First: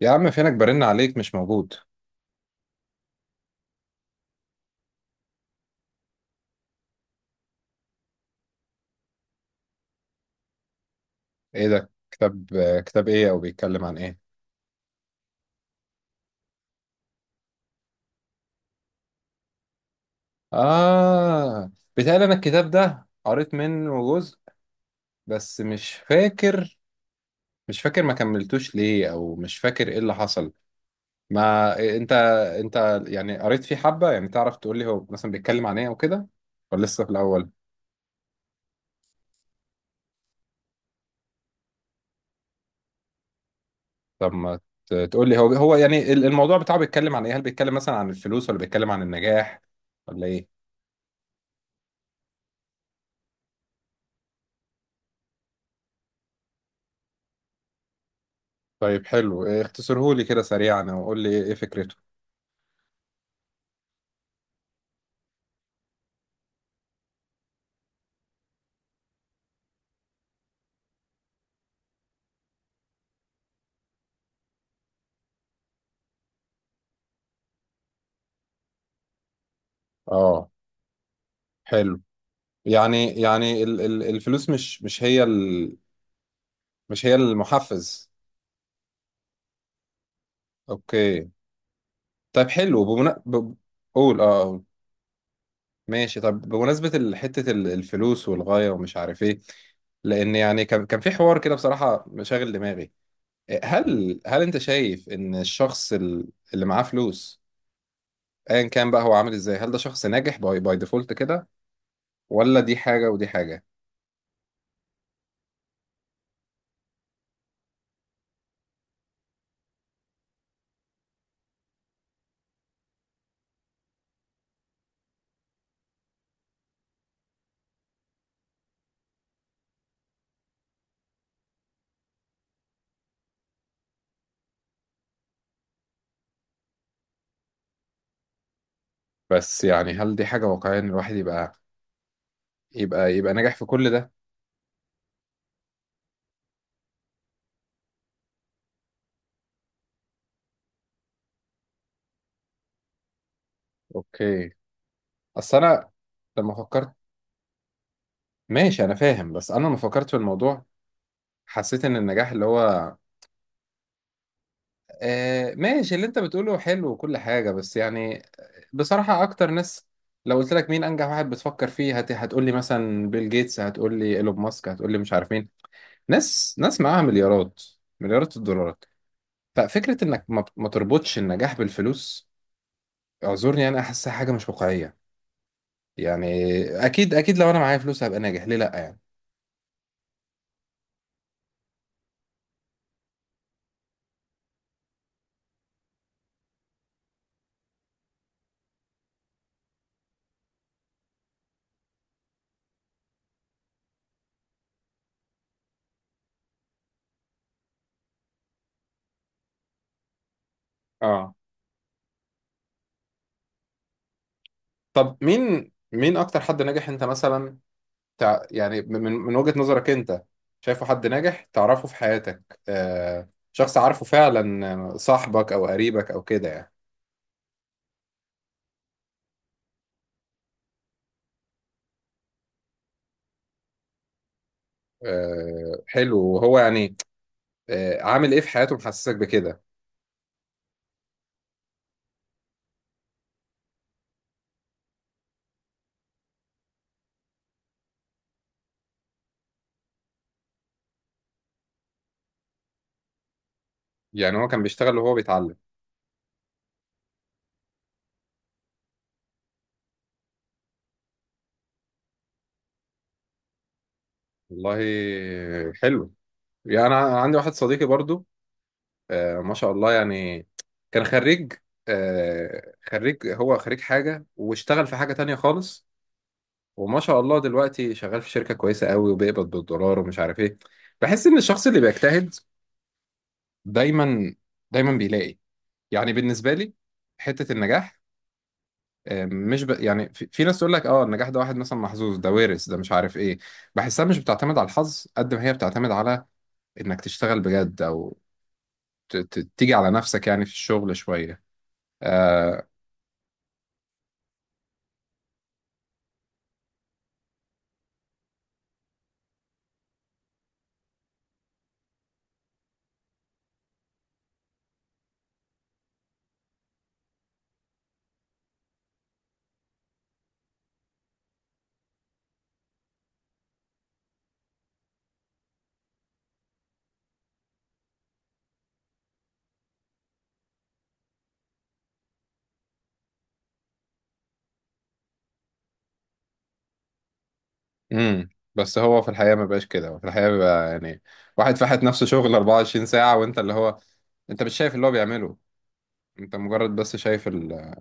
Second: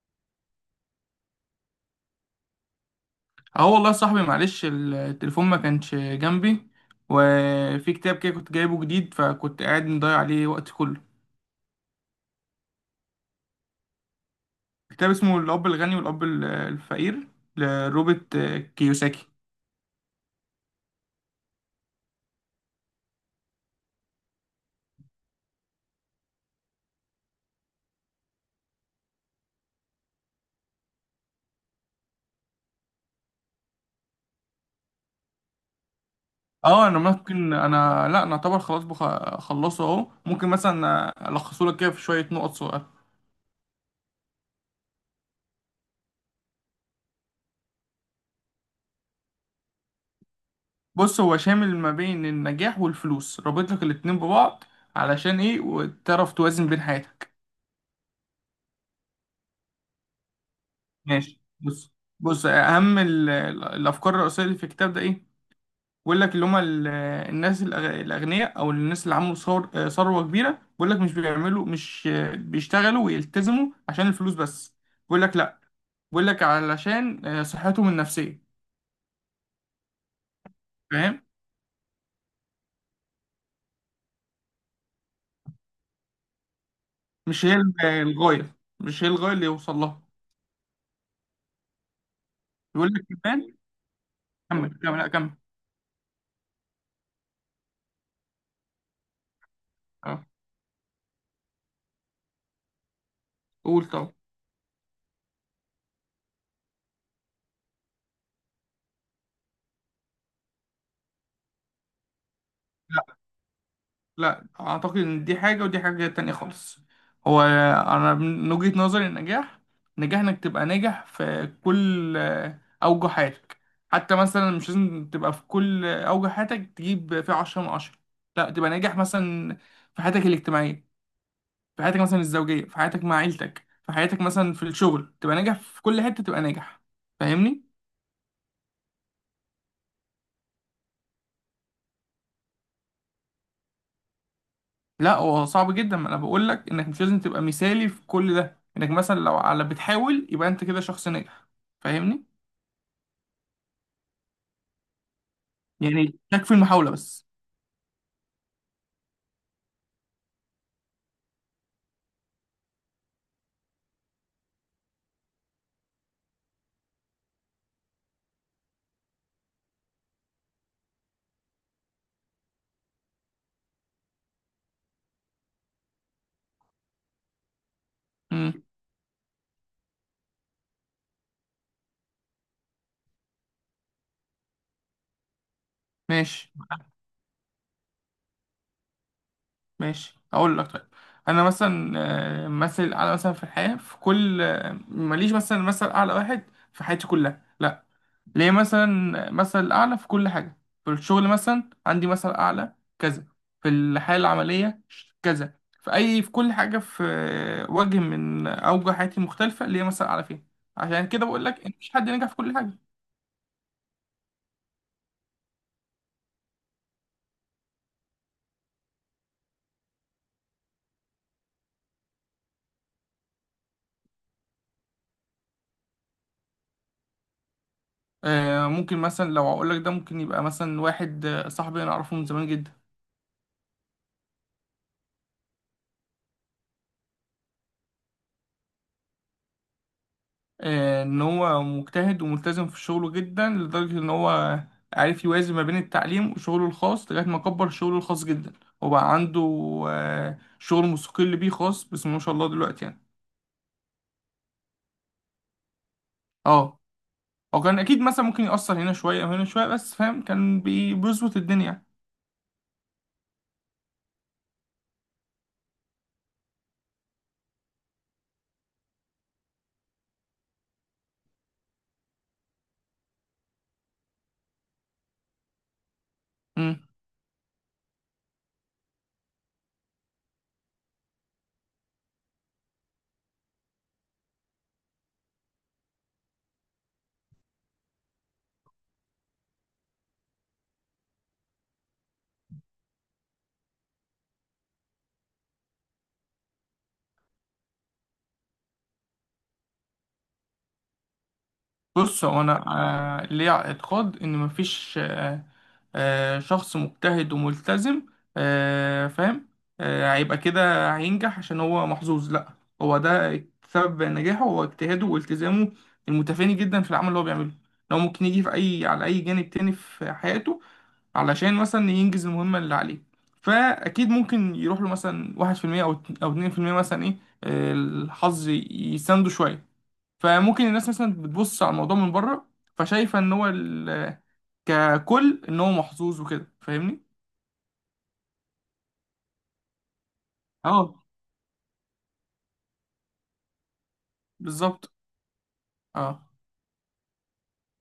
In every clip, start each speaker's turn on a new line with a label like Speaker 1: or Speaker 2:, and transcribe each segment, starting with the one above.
Speaker 1: يا عم فينك برن عليك مش موجود.
Speaker 2: اه والله يا صاحبي، معلش التليفون ما كانش جنبي. وفي كتاب كده كنت جايبه جديد، فكنت قاعد مضيع عليه وقت كله.
Speaker 1: ايه ده كتاب؟ كتاب ايه او بيتكلم عن ايه؟
Speaker 2: كتاب اسمه الأب الغني والأب الفقير، لروبرت كيوساكي.
Speaker 1: اه، بيتهيألي انا الكتاب ده قريت منه جزء، بس مش فاكر. مش فاكر ما كملتوش ليه او مش فاكر ايه اللي حصل. ما انت انت يعني قريت فيه حبة، يعني تعرف تقول لي هو مثلا بيتكلم عن ايه او كده؟ ولا
Speaker 2: اه انا
Speaker 1: لسه في الاول؟
Speaker 2: ممكن، انا لا انا اعتبر خلاص خلصه اهو. ممكن مثلا الخصه لك كده في شويه نقط صغيره.
Speaker 1: طب ما تقول لي هو يعني الموضوع بتاعه بيتكلم عن ايه؟ هل بيتكلم مثلا عن الفلوس ولا بيتكلم عن النجاح ولا ايه؟
Speaker 2: بص، هو شامل ما بين النجاح والفلوس، رابط لك الاتنين ببعض، علشان ايه؟ وتعرف توازن بين حياتك.
Speaker 1: طيب حلو اختصرهولي كده سريعا او قول لي
Speaker 2: ماشي،
Speaker 1: ايه
Speaker 2: بص.
Speaker 1: فكرته.
Speaker 2: بص اهم ال- الافكار الرئيسيه اللي في الكتاب ده ايه؟ بيقول لك اللي هم الناس الاغنياء، او الناس اللي عملوا ثروه كبيره، بيقول لك مش بيعملوا، مش آه، بيشتغلوا ويلتزموا عشان الفلوس بس. بيقول لك لا، بيقول لك علشان صحتهم النفسيه،
Speaker 1: اه
Speaker 2: فاهم.
Speaker 1: حلو. يعني الفلوس مش هي مش هي
Speaker 2: مش هي
Speaker 1: المحفز.
Speaker 2: الغايه، مش هي الغايه اللي يوصل لها.
Speaker 1: اوكي. طيب حلو
Speaker 2: بيقول لك كمان.
Speaker 1: قول قول.
Speaker 2: كمل لا كمل.
Speaker 1: ماشي. طب بمناسبة حتة الفلوس والغاية ومش عارف ايه،
Speaker 2: اه
Speaker 1: لان يعني كان في حوار كده بصراحة مشاغل دماغي.
Speaker 2: قول طبعا.
Speaker 1: هل انت شايف ان الشخص اللي معاه فلوس، ايا كان بقى هو عامل ازاي، هل ده شخص ناجح باي ديفولت كده؟ ولا دي حاجة ودي حاجة؟
Speaker 2: لا، اعتقد ان دي حاجه ودي حاجه تانية خالص. هو انا من وجهه نظري، النجاح نجاح انك تبقى ناجح في كل اوجه حياتك. حتى مثلا مش لازم تبقى في كل اوجه حياتك تجيب فيها عشرة من عشرة، لا. تبقى ناجح مثلا في حياتك الاجتماعيه، في حياتك مثلا الزوجيه، في حياتك مع عيلتك، في حياتك مثلا في الشغل، تبقى ناجح في كل حته تبقى ناجح، فاهمني.
Speaker 1: بس يعني هل دي حاجة واقعية ان الواحد يبقى ناجح في كل ده؟
Speaker 2: لا، هو صعب جدا، ما انا بقول لك انك مش لازم تبقى مثالي في كل ده، انك مثلا لو على بتحاول يبقى انت كده شخص ناجح، فاهمني.
Speaker 1: اوكي. اصل انا
Speaker 2: يعني تكفي
Speaker 1: لما
Speaker 2: المحاولة
Speaker 1: فكرت،
Speaker 2: بس.
Speaker 1: ماشي انا فاهم. بس انا لما فكرت في الموضوع حسيت ان النجاح اللي هو آه، ماشي اللي انت بتقوله حلو وكل حاجة، بس يعني بصراحة اكتر ناس، لو قلت لك مين انجح واحد بتفكر فيه، هتقول لي مثلا بيل جيتس، هتقول لي ايلون ماسك، هتقول لي مش عارف مين، ناس معاها مليارات، مليارات
Speaker 2: امم،
Speaker 1: الدولارات. ففكرة انك ما تربطش النجاح بالفلوس، اعذرني انا احسها حاجة مش واقعية يعني.
Speaker 2: ماشي.
Speaker 1: اكيد لو انا معايا فلوس هبقى ناجح، ليه لا يعني.
Speaker 2: ماشي اقول لك، طيب. انا مثلا مثل اعلى مثلا في الحياة، في كل ماليش مثلا مثل اعلى واحد في حياتي كلها، لا. ليه مثلا مثل اعلى في كل حاجه؟ في الشغل مثلا عندي مثل اعلى كذا، في الحياه العمليه كذا، في اي في كل حاجه، في وجه من اوجه حياتي المختلفه ليه مثل اعلى فيها. عشان كده
Speaker 1: اه.
Speaker 2: بقول لك ان مفيش حد نجح في كل حاجه.
Speaker 1: طب مين اكتر حد ناجح انت مثلا يعني من وجهة نظرك انت، شايفه حد ناجح تعرفه في حياتك، آه شخص عارفه فعلا، آه، صاحبك او قريبك او كده يعني؟
Speaker 2: ممكن مثلا لو اقول لك ده، ممكن يبقى مثلا واحد صاحبي، انا اعرفه من زمان جدا.
Speaker 1: آه حلو. وهو يعني آه عامل ايه في حياته محسسك بكده؟
Speaker 2: ان هو مجتهد وملتزم في شغله جدا، لدرجة ان هو عارف يوازن ما بين التعليم وشغله الخاص، لغاية ما كبر شغله الخاص جدا، وبقى عنده شغل مستقل بيه خاص بسم الله ما شاء الله دلوقتي يعني.
Speaker 1: يعني هو كان بيشتغل وهو بيتعلم؟
Speaker 2: اه، هو كان اكيد مثلا ممكن يأثر هنا شوية وهنا شوية، بس فاهم، كان بيظبط الدنيا.
Speaker 1: والله حلو. يعني انا عندي واحد صديقي برضو، آه، ما شاء الله يعني، كان خريج، آه، خريج، هو خريج حاجة واشتغل في حاجة تانية خالص، وما شاء الله دلوقتي شغال في شركة كويسة قوي وبيقبض بالدولار ومش عارف ايه. بحس ان الشخص اللي بيجتهد دايما، بيلاقي. يعني بالنسبة لي حتة النجاح، آه، مش ب... يعني في ناس تقول لك اه النجاح ده واحد مثلا محظوظ، ده وارث، ده مش عارف ايه. بحسها مش بتعتمد على الحظ قد ما هي بتعتمد على انك تشتغل بجد، او تيجي على نفسك يعني في الشغل شوية.
Speaker 2: بص هو انا
Speaker 1: آه،
Speaker 2: آه، ليا اعتقاد ان مفيش شخص مجتهد وملتزم، فاهم، هيبقى كده هينجح عشان هو محظوظ، لا. هو ده سبب نجاحه، هو اجتهاده والتزامه المتفاني جدا في العمل اللي هو بيعمله. لو ممكن يجي في اي على اي جانب تاني في حياته علشان مثلا ينجز المهمة اللي عليه. فاكيد ممكن يروح له مثلا 1% او 2% مثلا ايه، الحظ يسنده شوية. فممكن الناس مثلا بتبص على الموضوع من بره، فشايفه ان هو ككل ان هو محظوظ وكده، فاهمني.
Speaker 1: امم. بس هو في الحقيقة ما بقاش كده، هو في الحقيقة بيبقى يعني
Speaker 2: اه
Speaker 1: واحد فاحت نفسه شغل 24 ساعة، وانت اللي هو انت مش شايف اللي هو
Speaker 2: بالظبط.
Speaker 1: بيعمله.
Speaker 2: اه
Speaker 1: انت مجرد بس شايف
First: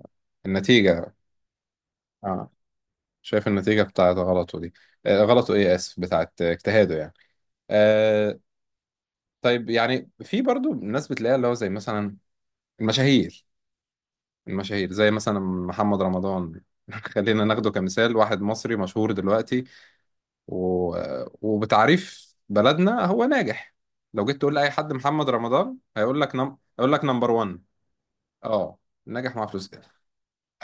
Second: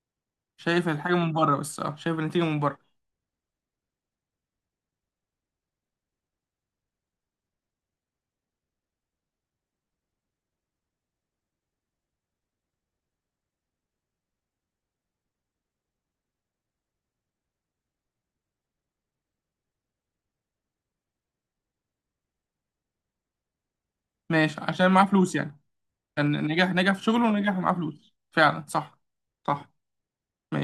Speaker 2: شايف الحاجه
Speaker 1: النتيجة.
Speaker 2: من بره بس، اه شايف النتيجه
Speaker 1: اه
Speaker 2: من بره.
Speaker 1: شايف النتيجة بتاعت غلطه دي، آه غلطه ايه، اسف، بتاعت اجتهاده يعني. آه. طيب يعني في برضو ناس بتلاقيها اللي هو زي مثلا المشاهير، زي مثلا محمد رمضان. خلينا ناخده كمثال، واحد مصري مشهور دلوقتي، و... وبتعريف بلدنا هو ناجح. لو جيت تقول
Speaker 2: ماشي،
Speaker 1: لأي
Speaker 2: عشان
Speaker 1: حد
Speaker 2: معاه
Speaker 1: محمد
Speaker 2: فلوس يعني؟
Speaker 1: رمضان،
Speaker 2: كان نجح
Speaker 1: هيقول
Speaker 2: في
Speaker 1: لك
Speaker 2: شغله،
Speaker 1: نمبر
Speaker 2: ونجح
Speaker 1: 1.
Speaker 2: معاه فلوس فعلا
Speaker 1: اه
Speaker 2: صح.
Speaker 1: ناجح مع فلوس.
Speaker 2: صح،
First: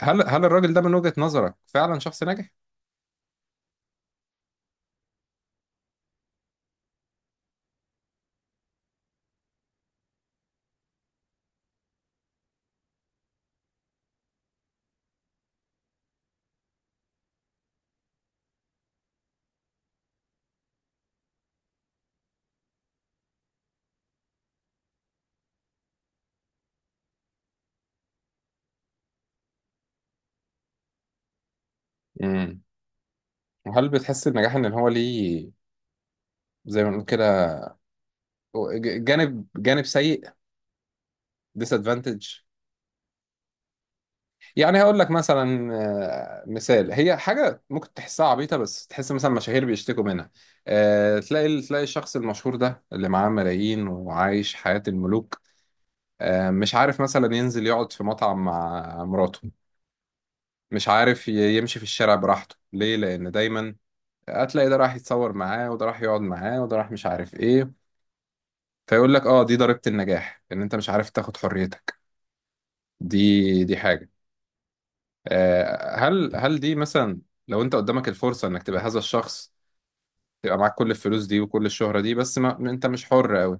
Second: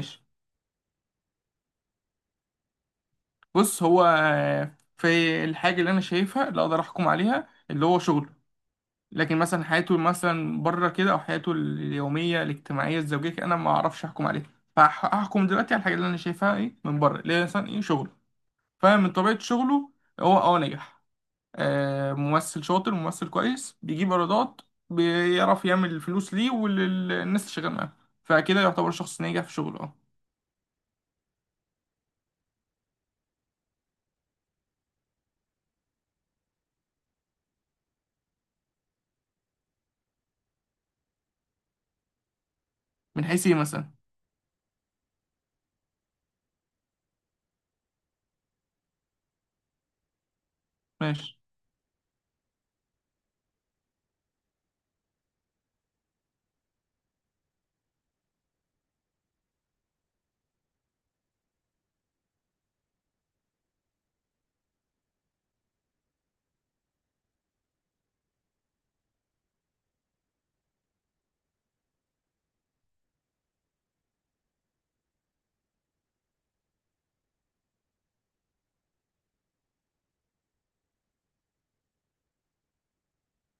Speaker 1: هل هل الراجل ده من وجهة نظرك فعلا شخص ناجح؟
Speaker 2: بص، هو في الحاجه اللي انا شايفها اللي اقدر احكم عليها اللي هو شغله، لكن مثلا حياته مثلا بره كده، او حياته اليوميه الاجتماعيه الزوجيه كده، انا ما اعرفش احكم عليها. فهحكم دلوقتي على الحاجه اللي انا شايفها ايه من بره، اللي هي مثلا ايه شغله. فمن طبيعه شغله هو اه نجح، آه ممثل شاطر، ممثل كويس، بيجيب ايرادات، بيعرف يعمل فلوس ليه وللناس اللي شغال معاه. فكده يعتبر شخص ناجح في شغله، اه.
Speaker 1: امم. وهل بتحس النجاح ان هو ليه، زي ما بنقول كده، جانب، سيء، disadvantage؟
Speaker 2: من حيث ايه مثلا؟
Speaker 1: يعني هقول لك مثلا، آه، مثال هي حاجه ممكن تحسها عبيطه بس تحس مثلا مشاهير بيشتكوا منها. آه،
Speaker 2: ماشي.
Speaker 1: تلاقي الشخص المشهور ده اللي معاه ملايين وعايش حياه الملوك، آه، مش عارف مثلا ينزل يقعد في مطعم مع مراته، مش عارف يمشي في الشارع براحته، ليه؟ لان دايما هتلاقي ده راح يتصور معاه وده راح يقعد معاه وده راح مش عارف ايه. فيقول لك اه دي ضريبة النجاح، ان انت مش عارف تاخد حريتك. دي حاجة. آه، هل دي مثلا، لو انت قدامك الفرصة انك تبقى هذا الشخص، تبقى معاك كل الفلوس دي وكل الشهرة دي، بس ما انت مش حر قوي،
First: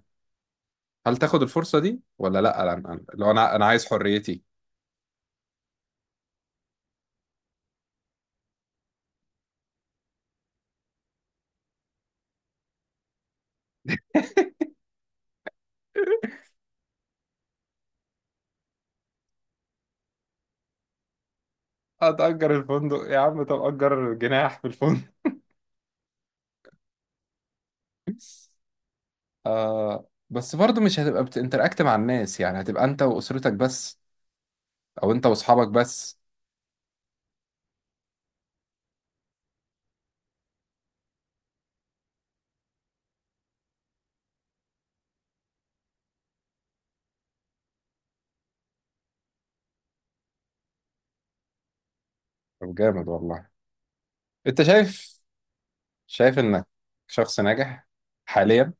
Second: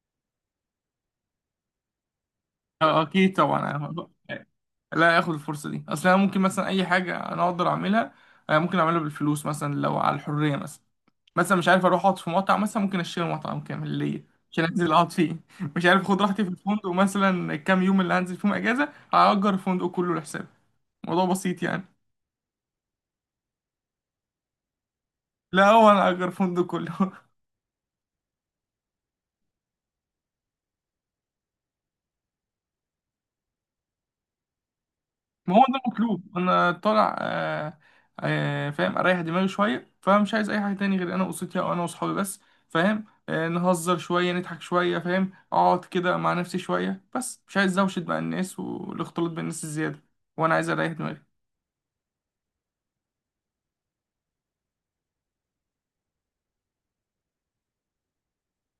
Speaker 1: هل تاخد الفرصة دي ولا لا؟
Speaker 2: اه
Speaker 1: لو
Speaker 2: اكيد
Speaker 1: انا
Speaker 2: طبعا.
Speaker 1: عايز
Speaker 2: أنا
Speaker 1: حريتي.
Speaker 2: لا اخد الفرصه دي، اصل انا ممكن مثلا اي حاجه انا اقدر اعملها، ممكن اعملها بالفلوس. مثلا لو على الحريه، مثلا مثلا مش عارف اروح اقعد في مطعم، مثلا ممكن اشتري مطعم كامل ليا عشان انزل اقعد فيه. مش عارف اخد راحتي في الفندق مثلا، الكام يوم اللي هنزل فيهم اجازه هاجر الفندق كله لحسابي، الموضوع بسيط يعني.
Speaker 1: هتأجر الفندق يا عم، طب أجر جناح في الفندق.
Speaker 2: لا، هو انا اجر الفندق كله.
Speaker 1: آه بس برضه مش هتبقى بتنتراكت مع الناس، يعني هتبقى انت واسرتك بس، او انت
Speaker 2: ما هو
Speaker 1: واصحابك
Speaker 2: ده
Speaker 1: بس.
Speaker 2: مطلوب، انا طالع فاهم اريح دماغي شويه، فمش عايز اي حاجه تاني غير انا واسرتي، او انا واصحابي بس، فاهم، نهزر شويه نضحك شويه، فاهم، اقعد كده مع نفسي شويه، بس مش عايز دوشه مع الناس والاختلاط بالناس الزياده، وانا عايز اريح دماغي.
Speaker 1: طب جامد والله. انت شايف، انك شخص ناجح حاليا،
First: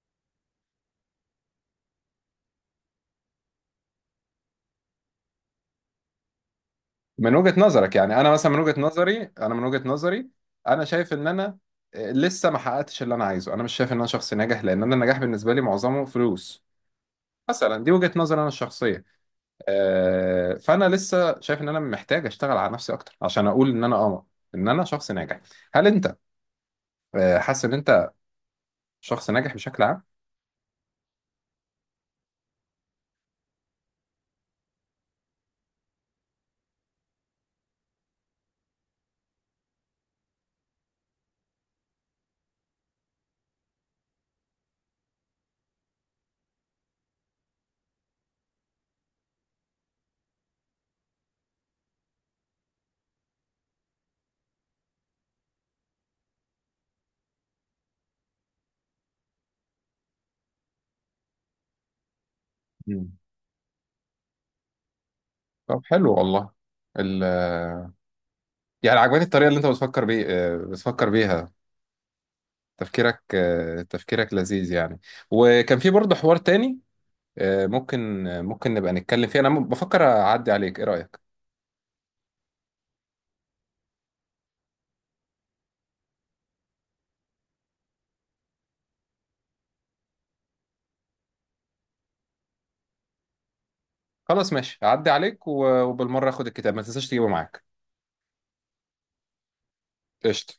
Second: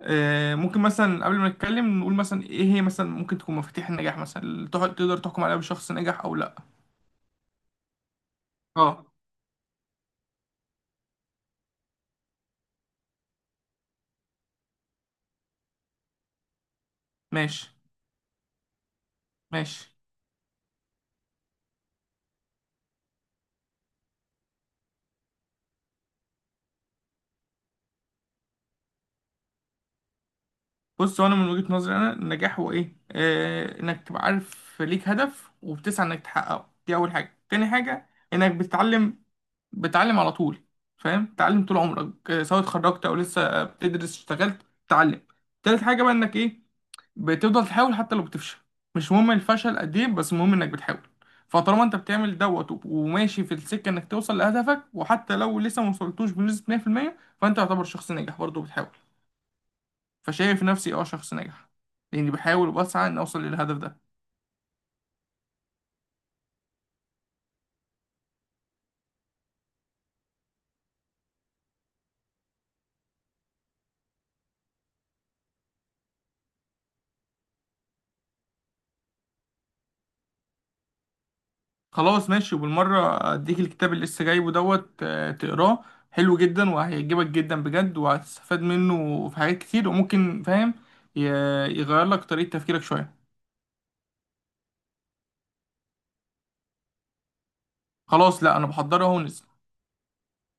Speaker 2: ممكن مثلا قبل ما نتكلم نقول مثلا ايه هي مثلا ممكن تكون مفاتيح النجاح مثلا اللي تقدر تحكم عليها بشخص نجح او لا.
Speaker 1: من وجهة نظرك يعني؟ انا مثلا من وجهة
Speaker 2: اه.
Speaker 1: نظري، من وجهة نظري انا شايف ان انا آه، لسه ما حققتش اللي انا عايزه. انا مش شايف ان انا شخص ناجح، لان انا النجاح بالنسبة لي معظمه فلوس.
Speaker 2: ماشي.
Speaker 1: مثلا دي وجهة نظري انا الشخصية.
Speaker 2: ماشي
Speaker 1: آه، فانا لسه شايف ان انا محتاج اشتغل على نفسي اكتر عشان اقول ان انا اه، ان انا شخص ناجح. هل انت آه، حاسس ان انت شخص ناجح بشكل عام؟
Speaker 2: بص، هو انا من وجهة نظري، انا النجاح هو ايه؟ آه انك تبقى عارف ليك هدف وبتسعى انك تحققه، دي اول حاجة. تاني حاجة انك بتتعلم على طول، فاهم، تتعلم طول عمرك، سواء اتخرجت او لسه بتدرس، اشتغلت تتعلم. تالت حاجة بقى انك ايه؟ بتفضل تحاول حتى لو بتفشل، مش مهم الفشل قد ايه، بس المهم انك بتحاول. فطالما انت بتعمل دوت وماشي في السكه انك توصل لهدفك، وحتى لو لسه ما وصلتوش بنسبه 100%، فانت يعتبر شخص ناجح برضه بتحاول. فشايف نفسي اه شخص ناجح، لاني بحاول وبسعى
Speaker 1: مم.
Speaker 2: ان اوصل للهدف ده.
Speaker 1: طب حلو والله. ال يعني عجباني الطريقه اللي انت بتفكر بيه، آه، بتفكر بيها. تفكيرك آه، تفكيرك لذيذ يعني. وكان في برضه حوار تاني، آه، ممكن، آه، ممكن نبقى نتكلم فيه. انا بفكر اعدي عليك، ايه رايك؟
Speaker 2: خلاص ماشي، وبالمره اديك الكتاب اللي لسه جايبه دوت تقراه، حلو جدا وهيعجبك جدا بجد، وهتستفاد منه في حاجات كتير، وممكن فاهم، ي- يغير لك طريقه تفكيرك شويه.
Speaker 1: خلاص ماشي، اعدي عليك وبالمره اخد الكتاب، ما تنساش تجيبه معاك.
Speaker 2: خلاص لا انا بحضرها اهو.
Speaker 1: قشطه.